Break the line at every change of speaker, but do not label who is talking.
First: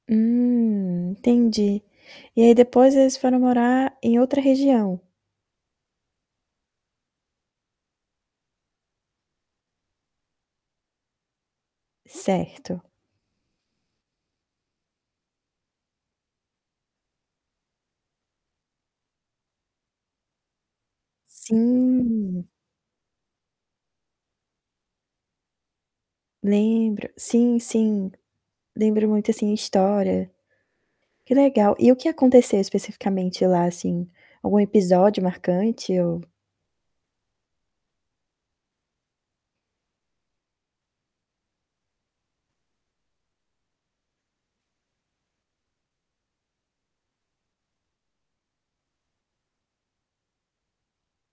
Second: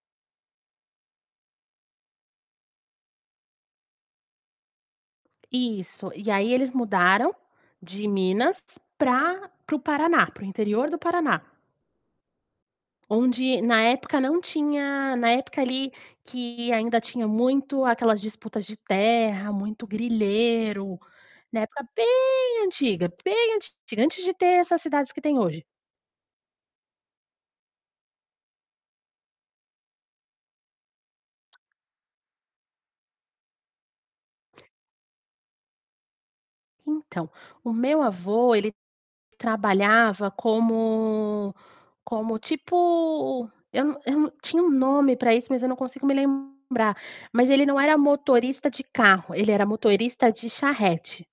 Hum, entendi. E aí depois eles foram morar em outra região?
Isso, e aí eles mudaram, de Minas para para o Paraná, para o interior do Paraná.
Certo.
Onde na época não tinha na época ali que ainda tinha muito aquelas disputas de terra, muito grileiro, na época
Sim.
bem antiga, bem antiga, antes de ter essas cidades que tem hoje.
Lembro. Sim, sim, lembro muito assim a história. Que legal, e o que aconteceu especificamente lá assim? Algum episódio marcante ou
Então, o meu avô ele trabalhava como como tipo, eu não eu não tinha um nome para isso, mas eu não consigo me lembrar, mas ele não era motorista de carro, ele era motorista de charrete.